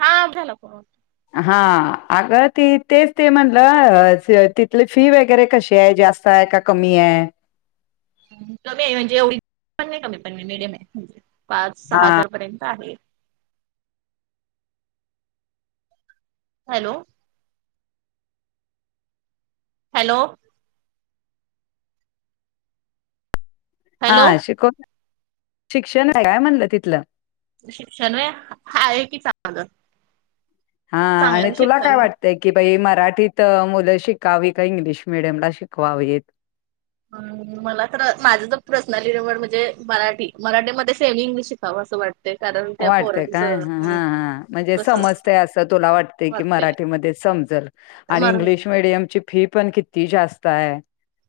हा झाला फोन. हा अग ती तेच ते म्हणलं तिथली फी वगैरे कशी आहे जास्त का कमी आहे? कमी आहे म्हणजे एवढी पण नाही कमी पण म्हणे मिडियम आहे म्हणजे पाच सहा हा हजार पर्यंत आहे. हॅलो! हॅलो! हॅलो हा शिकव, शिक्षण आहे काय म्हणलं तिथलं. शिक्षण होय आहे की चांगलं. हा आणि चांगलं तुला काय शिक्षण वाटत ते की बाई मराठीत मुलं शिकावी का इंग्लिश मिडियमला शिकवावीत मला तर माझं आस प्रर्सनलि निवड म्हणजे मराठी मराठीमध्ये सेम इंग्लिश शिकावं असं वाटत वाटतेय काय हा हां म्हणजे तसं समजत असं तुला वाटतय की वाटतंय मराठीमध्ये समजल. आणि मर इंग्लिश मिडियम ची फी पण किती जास्त आहे.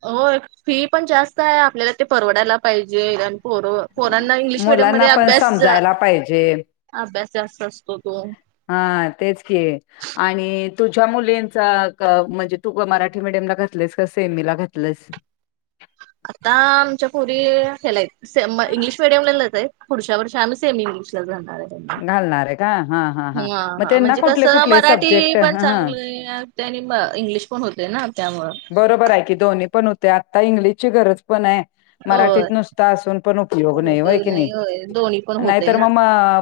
हो फी पण जास्त आहे आपल्याला ते परवडायला पाहिजे आणि पोर अ, पोरांना इंग्लिश मिडियम मुलांना मध्ये पण अभ्यास समजायला पाहिजे अभ्यास जास्त असतो तो. हा तेच की! आणि तुझ्या मुलींचा म्हणजे तू मराठी मिडियमला घातलेस का सेमी ला घातलंस? आता आमच्या पोरी हेला आहेत इंग्लिश मिडियमला च हायत. पुढच्या वर्षी आम्हीे सेमी इंग्लिशलाच घालणार आहे. घालणार आहे का? हां, हां, हां. हा मग हा त्यांना म्हणजे कस कुठले कुठले मराठी सब्जेक्ट पण हां, चांगलं आहे तय आणि इंग्लिश पण होतय ना त्यामुळ बरोबर हाय की दोन्हीं पण होतय आत्ता इंग्लिश ची गरज पण आहे. होय मराठीत नुसतं असून पण उपयोग नाही होय की नाय होय दोन्ही पण होतय नाहीतर ना. मग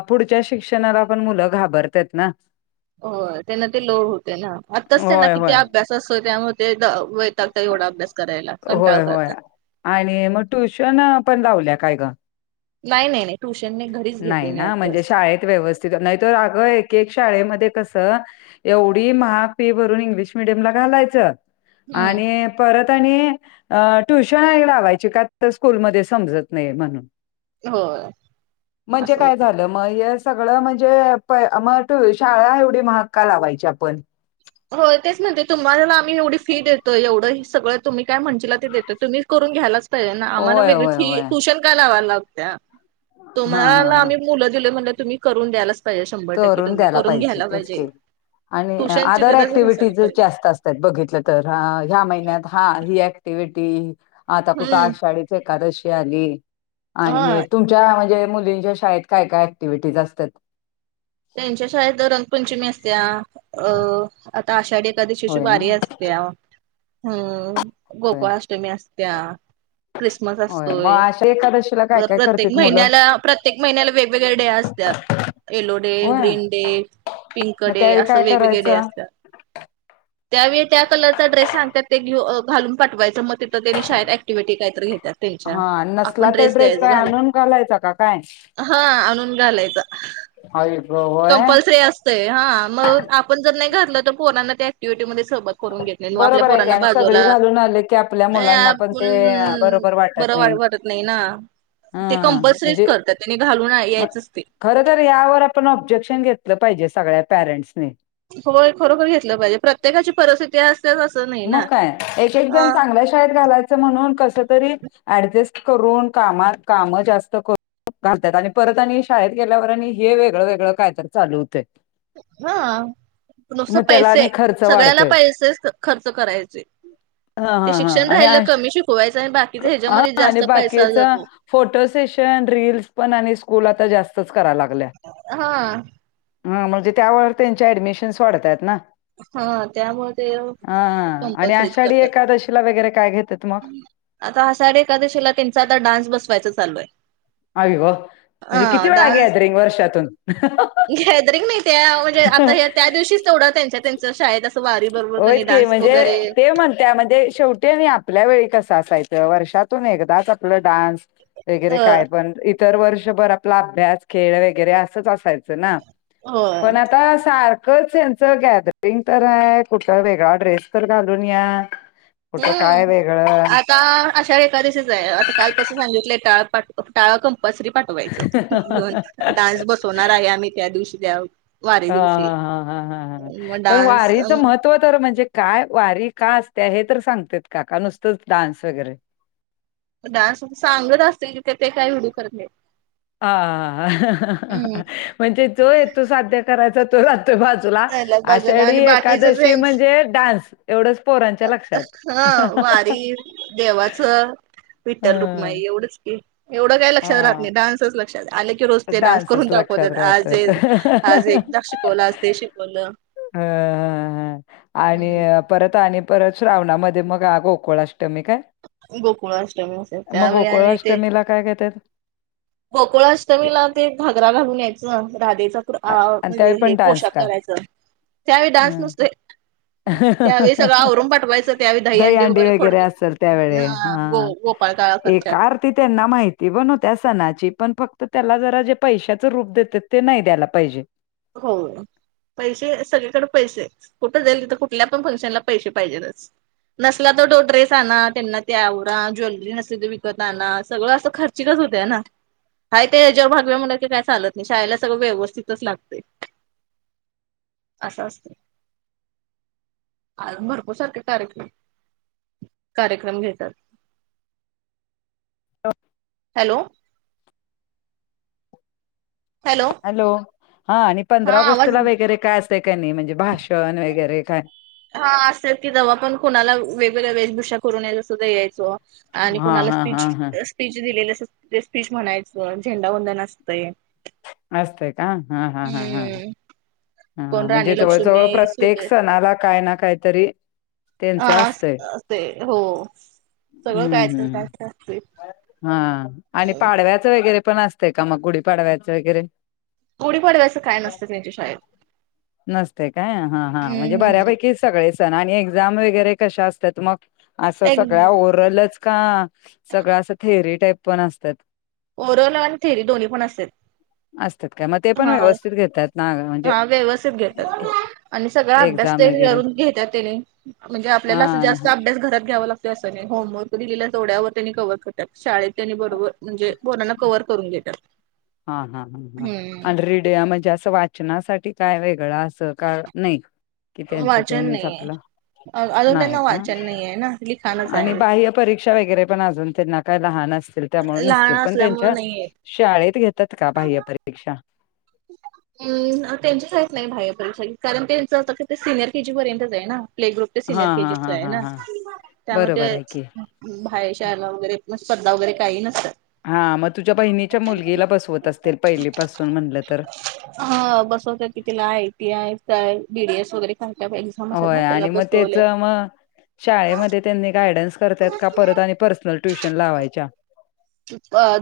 पुढच्या शिक्षणाला पण मुलं घाबरत्यात ना. हो त्यांना ते लोड होते ना आताच त्यांना होय, किती होय. अभ्यास असतो त्यामुळे ते व वैतागत एवढा अभ्या करायला कंटाळ होय, होय. करतात. आणि मग ट्युशन पण लावल्या काय ग? नाही नाही नाही! ट्यूशन नाय. नाही ना म्हणजे शाळेत व्यवस्थित नाही तर अग एक एक शाळेमध्ये कसं एवढी महाग फी भरून इंग्लिश मिडियमला घालायचं हम्म आणि परत आणि ट्युशन आणिक लावायचे का तर स्कूलमध्ये समजत नाही म्हणून. होय. म्हणजे असं होत. काय झालं मग हे सगळं म्हणजे मग शाळा एवढी महाग का लावायची आपण? होय तेच ना तुम्हाला आम्ही एवढी फी देतोय एवढं सगळं तुम्ही काय म्हणचीला ते देतोय तुम्ही करून घ्यायलाच पाहिजे ना आम्हाला होय वेगळी होय फी होय ट्युशन का लावायला लागत्या! हा हा तुम्हाला हा आम्ही मुलं दिले म्हणल्यावर तुम्ही करून द्यायलाच पाहिजे शंभर टक्के करून तुम्ही द्यायला करून पाहिजे घ्यायला तेच की आणि ट्युशनची अदर गरजच नसायला ऍक्टिव्हटीज पाहिजे. जास्त असत त्यात बघितलं तर ह्या महिन्यात हा ही ऍक्टिव्हटी आता कुठे हम्म आषाढी एकादशी आली हा आणि तुम च्या म्हणजे मुलींच्या शाळेत काय काय ऍक्टिव्हिटीज असत्यात? त्यांच्या शाळेत रंगपंचमी असत्या अ आता आषाढी एकादशीची होय ना वारी अस तिया हम्म! गोपाळ अष्टमी असत्या ख्रिसमस असतोय. म अशा एकादशीला काय काय प्रत्येक करतेत मुलं महिन्याला प्रत्येक महिन्याला वेगवेगळे डे असत्यात एलो होय ग्रीन डे पिंक मग डे त्यावेळी असं काय वेगवेगळे डे करायचं असते? त्यावेळी त्या कलरचा ड्रेस सांगतात ते घालून पाठवायच म- ति त्यांनी शाळेत क्टिव्हटी काहीतरी घेतात ते अच्छा हा नसला आपण तर ड्रेस द्यायच काय घाल आणून घालायचा का काय हा आणून घालायच? आई ग व. कंपल्सरी असतंय हा मग आपण जर नाही घातलं तर पोरना त्या ऍक्टिव्हिटीमध्ये सह करून घेतले आपल्या बरोबर आहे की पोरांना आणि बाजूला सगळी घालून आले की आपल्या मुलांना पण आपण ते बरोबर बर वाटत वा वाटत.. नाही ना ते हा कंपल्सरीच करतात त्याने घालून यायचच ते.. खर तर यावर आपण ऑब्जेक्शन घेतलं पाहिजे सगळ्या पॅरेटन्स ने. होय खरोखर घेतलं पाहिजे प्रत्येकाची परिस्थिती. स अस नाही. ना. मग काय एक एक हा. जण चांगल्या- घालायच म्हणून कस तरी अडजस्ट करून कामात काम जास्त करून.. घालत्यात आणि परत आणि शाळेत गेल्यावर आणि हे वेगळं वेगळं कायतर चालू होतंय.. हा मग त्याला पैसे आणि खर्च सगळ्याला वाढतोय. पैसे खर्च करायचे. हा ते हा हा शिक्षण आणि राहालं अश कमी शिकवायचं आणि क- बाकीचा हा ह्याच्यामध्ये आणि जास्त पैसा बाकीचा जातो. फोटो सेशन रिल्स पण आणि स्कूल आता जास्तच करा लागलय. हा ह म्हणजे त्यावर त्यांच्या ऍडमिशन्स वाढतात ना? हा त्यामुळे ते हा हा आणि कंपल्सरीच आषाढी करतात. एकादशीला वगैरे काय घेतेत मग. आता आषाढ एकादशीला त्यांचा आता डान्स बसवायचा चालू आहे? आई ग! म्हणजे अ किती वेळा डान्स ग्रॅद्रीग आहे वर्षातून गॅदरिंग नाही त्या म्हणजे आता त्या दिवशीच तेवढं त्यांच्यात- होयच की म्हणजे वगैरे ते म्हणत्या म्हणजे शेवटी ते आपल्या वेळी कस असायचं वर्षातून एकदाच आपलं डान्स वगैरे अ काय पण इतर वर्षभर आपला अभ्यास खेळ वगैरे असंच असायचं ना? होय. पण आता सारख च यांचं गॅदरिंग तर आहे कुठं वेगळा ड्रेस तर घालून या. कुठं काय हम्म वेगळं. आ का आषाढ एकादशीच आहे आता कालपसून सांगितलंय टाळ पाठवु टाळ कॅम्पलसरी. बासरी पाठवायचं दोन डान्स बसवणार आहे आम्ही त्या दिवशी द्या हा हा हा हा हा हा मग पण डान्स वारीचं महत्व. त तर म्हणजे काय वारी का असते हे तर सांगते का का नुसतंच डान्स वगैरे. स सांगत असते की ते काय व्हिडिओ करत नाही? आ हम्म म्हणजे जो येतो साध्य करायचा तो राहतोय बाजूला राहिल्यात बाजूला आषाढी आणि बाकीच एकादशी म्हणजे डान्स एवढंच पोरांच्या लक्षात. ह वारी देवाचं विठ्ठल हं, रुक्माई एवढंच की एवढं काय लक्षात राहत हां. नाही डान्सच लक्ष आलेखी रोज ते डान्स करून डान्सच लक्षात दाखवतात आज राहतोय. आज एकदा शिकवलं आज ते शिकवलं? अ ह आणि परत आणि परत श्रावणामध्ये मग गोकुळाष्टमी काय? गोकुळाअष्टमी असे मग त्यावेळी आणि ते गोकुळाष्टमीला काय करतात. गोकुळ अष्टमीला ते घागरा घालून यायचं राधेचा.. आ- आणि म्हणजे त्यावेळी हे पण डान्स पोशाख का? करायचं त्यावेळी डान्स हं. नसतोय. त्यावेळी सगळं आवरून पाठवायचं त्यावेळी दही अंडी दहीहंडी वगैरे फोडते असेल ग- पळ काय. एका आरती त्यांना माहिती बण होत्या सणाची पण फक्त त्याला जरा जे पैशाचं रूप देते ते नाही द्यायला पाहिजे. हो! पैसे सगळीकडे पैसे कुठं जाईल तर कुठल्या पण फंक्शनला पैसे पाहिजेतच. नसला तर तो ड्रेस आणा त्यांना ते आवरा ज्वेलरी नसली तर विकत आणा सगळं असं खर्च खर्चिक होत ना हाय ते याच्यावर भागवू या काही चालत नाही शाळेला सगळं व्यवस्थितच लागतं. असं असतं आ भरपूर सारखे कार्यक्रम कार्यक्रम घेतात. हो हॅलो हॅलो हॅलो हा आणि हा पंधरा आवाज ऑगस्टला वगैरे काय असतंय का नाही म्हणजे भाषण वगैरे काय? हा असं की जव्हा पण कोणाला वेगवेगळ्या वेशभूषा करून याय सुद्धा यायचो आणि हां कुणाला हां स्पीच हां हां स्पीच दिलेली असं ते स्पीच म्हणायचं झेंडावंदन असतंय. असतंय का हा हा हा हा हम्म कोण हा म्हणजे राणी लक्ष्मी जवळजवळ प्रत्येक सुरे सणाला काय ना काही तरी अ असं ते हो सगळं काय हम्म तर हम्म काय तर असते हा आणि पाडव्याचं वैगरे पण असते का मग गुढी पाडव्याचं वगैरे गुढीपाडव्याच काय नसतं त्यांच्या शाळेत नसते काय हा हां म्हणजे हम्म हम्म बऱ्यापैकी सगळे सण आणि एक्झाम वगैरे कशा असत्यात मग? असं सगळ्या एक ओवरलच का सगळं असं थेअरी टाईप पण असतात. ओरल आणि थेरी दोन्ही पण असतात असतात का मग ते पण हा व्यवस्थित घेतात. ना म्हणजे हा व्यवस्थित घेतात आणि सगळा अभ्यास एक्झाम ते वगैरे करून घेतात त्यानी म्हणजे हा आपल्याला असं हा जास्त अभ्यास घरात घ्यावं लागतं असं नाही होमवर्क दिलेल्या जोड्यावर त्यांनी कवर करतात शाळेत त्यांनी बरोबर म्हणजे पोरांना कव्ह करून घेत्यात हा हा हा हा आणि रिडया म्हणजे असं वा शिक्षणासाठी काय वेगळं असं का नाही कि त्यांचं वाचन त्यांनीच नाहीये आपलं अजून नाही त्यांना का वाचन नाही आहे ना लिखाणच आहे. शिक्षा वगैरे पण अजून त्यांना काही लहान असतील त्यामुळे लहान नसतील पण असल्यामुळे त्यांच्या नाहीये. शाळेत घेतात का बाह्य परीक्षा? हम्म त्यांची काहीत नाही बाह्य परीक्षा कारण त्यांच आ ते सिनियर केजी पर्यंतच आहे ना. प्ले ग्रुप ते हा सिनियर हा केजीच हा आहे हा ना हा बरोबर त्यामुळे आहे की ते बाहेर शाला वगैरे स्पर्धा वगैरे काही नसतात. हा मग तुझ्या बहिणीच्या मुलगीला बसवत असतील पहिलीपासून म्हणलं तर हा बसवत की तिला आयटी आय काय बीडीएस वगैरे काय असतात ना होय त्याला आणि मग त्याच बसवल्या मग शाळेमध्ये त्यांनी गायडन्स करतायत का परत आणि पर्सनल ट्युशन लावायच्या?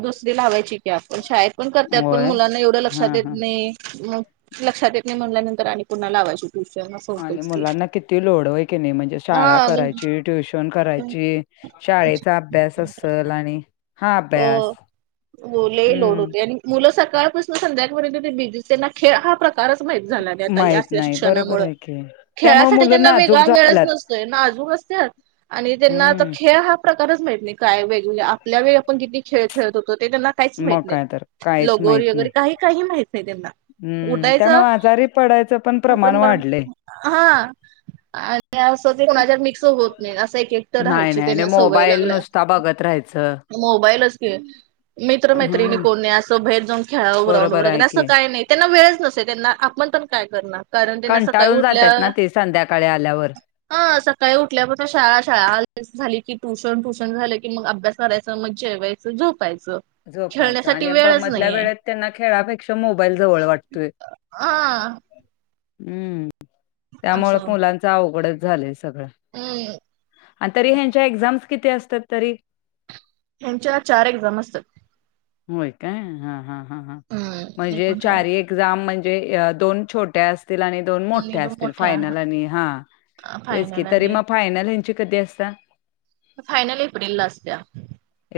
दुसरी लावायची की आपण शाळेत पण करतात पण होय मुलांना एवढं लक्षात हा येत हा नाही मग लक्षात येत नाही म्हणल्यानंतर आणि पुन्हा लावायचित [inaudible] आणि मुलांना किती लोड होय की नाही म्हणजे हा शाळा म्हणजे करायची ट्युशन करायची. शाळेचा अभ्यास असलं आणि हा अभ्यास हो लय लोड हम्म होते आणि मुलं सकाळपासून संध्याळपर्यंत ते बिझी ना खेळ हा प्रकार प्रकारच माहित झालं नाही आता या माहित असल्या नाही बरोबर शिक्षणामुळे आहे की त्यामुळे खेळासाठी मुलं त्यांना नाजूक वेगळा वेळच झाल्यात नसतोय नाजूक असते आणि त्यांना आता हम्म खेळ हा प्रकारच माहित नाही काय वेगवेग आपल्या वेळ आपण किती खेळ खेळत होतो ते त्यांना काहीच मग माहित काय तर नाही काहीच लगोरी माहित नाही वगैरे काही काही माहित नाही त्यांना हम्म उठायचं त्यामुळे आजारी पडायचं पण प्रमाण आपण बर वाढलंय हा आणि असं ते कोणाच्या मिक्स होत नाही असं एक एकटं नाही राहायची नाही आणि त्यांना सवय मोबाईल लागल्या नुसता बघत राहायचं मोबाईलच क मित्रं मैत्रिणीं हम्म कोणी असं भेट जाऊंन खेळावं ग्राउंड बरोबर आहे वगैरें असं की कांहीं नाहीं त्यांनां वेळचं नसे त्यांनां आपणं पणं कायं करणारं कारणं त्यांनां सकाळीं उठल्यां संध्याकांळी आल्यांवर हं सकाळीं उठल्यांपासून शाळां शाळां झालीं की ट्युशनं ट्युशनं झालं की मंग अभ्यांस करायंचा मं जेवायचं झोपायचं झोपांयचं खेळण्यासाठी आणि वेळच मंधल्यां नाहीये वेळेतं त्यांनां खेळापेक्षा मोबाईल जवळं वाटतोय हा हम्मं त्यामुळें मुलांचं अवघडचं झालंय सगळं हम्मं आणि तरी ह्यांच्या एक्झांम्स किती असतांत तरी हच्यां चार एक्झांम असतांत होयं कायं हां हां हं हं हम्म म्हणजे एकूण चार चारी एक एक्झांम म्हणजे दोन छोट्यां तरी मंग दोन आणि मोठ्या दोन असतील मोठ्या फायनल आणि हां तेचं की फायनल तरी आणि मंग फायनल यांची कधीं असतां फायनल एप्रिलला असत्या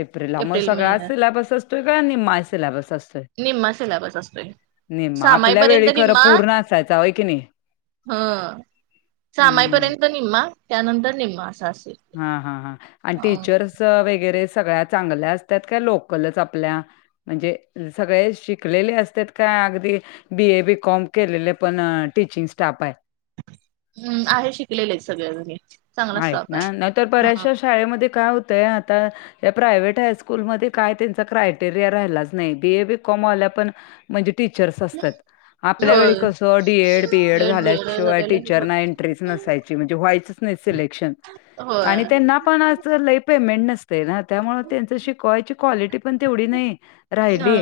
एप्रिललां मंग एप्रिल सगळं महिन्यात सिल्याबसचं सगळां निमा सिल्याबसं असतों चं निम्मा सिलेबस असतोय निमा आपल्यां सामाईपर्यंत वेळी खरं पूर्ण असायचं होयं की नाहीं हां हम्मं दि पर्यंत निम्मां त्यांनंतर निम्मां असां असेलं हां हां हां आणि टीचर्स वगैरें सगळ्यां चांगल्यां असतांत कां लोकलचं आपल्यां म्हणजे सगळें शिकलेले असतांत कां अगदीं बी ए बी कॉम केलेले पणं टीचिंग स्टांफ आहे हम्मं आहे शिकलेले आहेतं सगळेजंनी आहेत नां नाहीतर बऱ्यांचश्या शाळेमंध्ये कायं होतंय आतां त्यां प्रायव्हेट हांयस्कूलमंध्ये कायं त्यांच्या क्रायटेरिया राहिल्याचं नाहीं बीए बी कांमं वांल्यां पणं म्हणजे टीचर्स असतांत आपल्यां वेळी होय कसं डीएड बीएड हेड बिएड झाल्यांशिवायं झालेलं टीचरनां एंटरेट नसांयची म्हणजे व्हायचं सिलेक्शंन आणि होय. ते नां पणं लंय पेमेंट नसती ते नां त्यामुळें त्यांचं शिकवांयची क्वालिटी पणं तेवढी नाहीं राहिली ह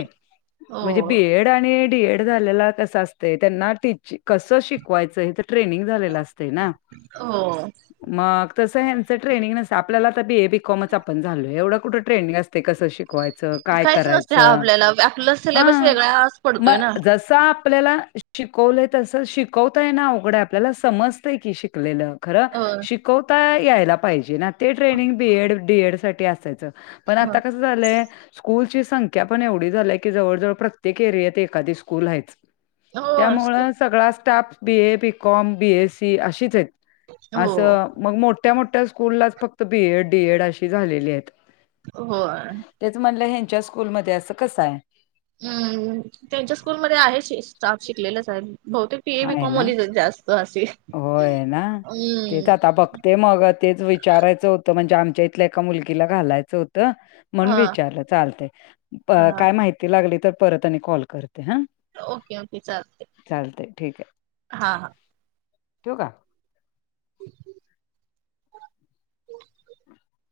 हो म्हणजे बीएड आणि डीएड झालेलां कसं असतंय त्यांनां ती कसं शिकवायचं ट्रेनिंग झालेलां असतें नां हो मंग तसं हचं ट्रेनिंग नसं आपल्यालां तरं बीएबीकॉमचं आपणं झालंय एवढं कुठे ट्रेनिंग असतें कसं वांयचं कायं काहीच नसते हा करायचं आपल्याला आपला सिलेबस हां वेगळाच मं पडतोय ना आपल्यालां शिकवलंय तसं शिकवतांय नां अवघडं आपल्यालां समजतंय की शिकलेलं खरं अ कोयतां यायंला पाहिजे नां ते ट्रेनंग बीड डीड सांठी असायचं पणं होय. आतां कसं झालंय स्कूंलची संख्या पणं एवढी झालीयं की जवळंजवळं प्रत्येक एरियातं एखांदी स्कूंल आहेचं हो स्कू त्यामुळें सगळां स्टांफ बीए बीकॉम बीएससी अशीचं आहेतं हो असं मंग मोठ्यां मोठ्यां स्कूंललाचं फक्तं बीएड डीएड अशी झालेली आहेतं हो तेचं म्हणलं ह्यांच्या स्कूंलमंध्ये असं कसं आहे हम्मं त्यांच्या स्कूंलमंध्ये आहे शिकलेलंच आहे बहुतेक ते बीए आहे बीकॉम ना. वांलेचं जास्तं असे हम्मं ते मंग तेचं विचारायचं होतं म्हणजे आमच्यां इथल्यां एकां मुलगीलां घालायचं होतं मणं हा विचारलं चालते हा कायं माहिती लागली तरं परंत आणि कॉल करते हां ओके ओके चालते. चालते ठीक आहे. हा हा ठेऊ का? ह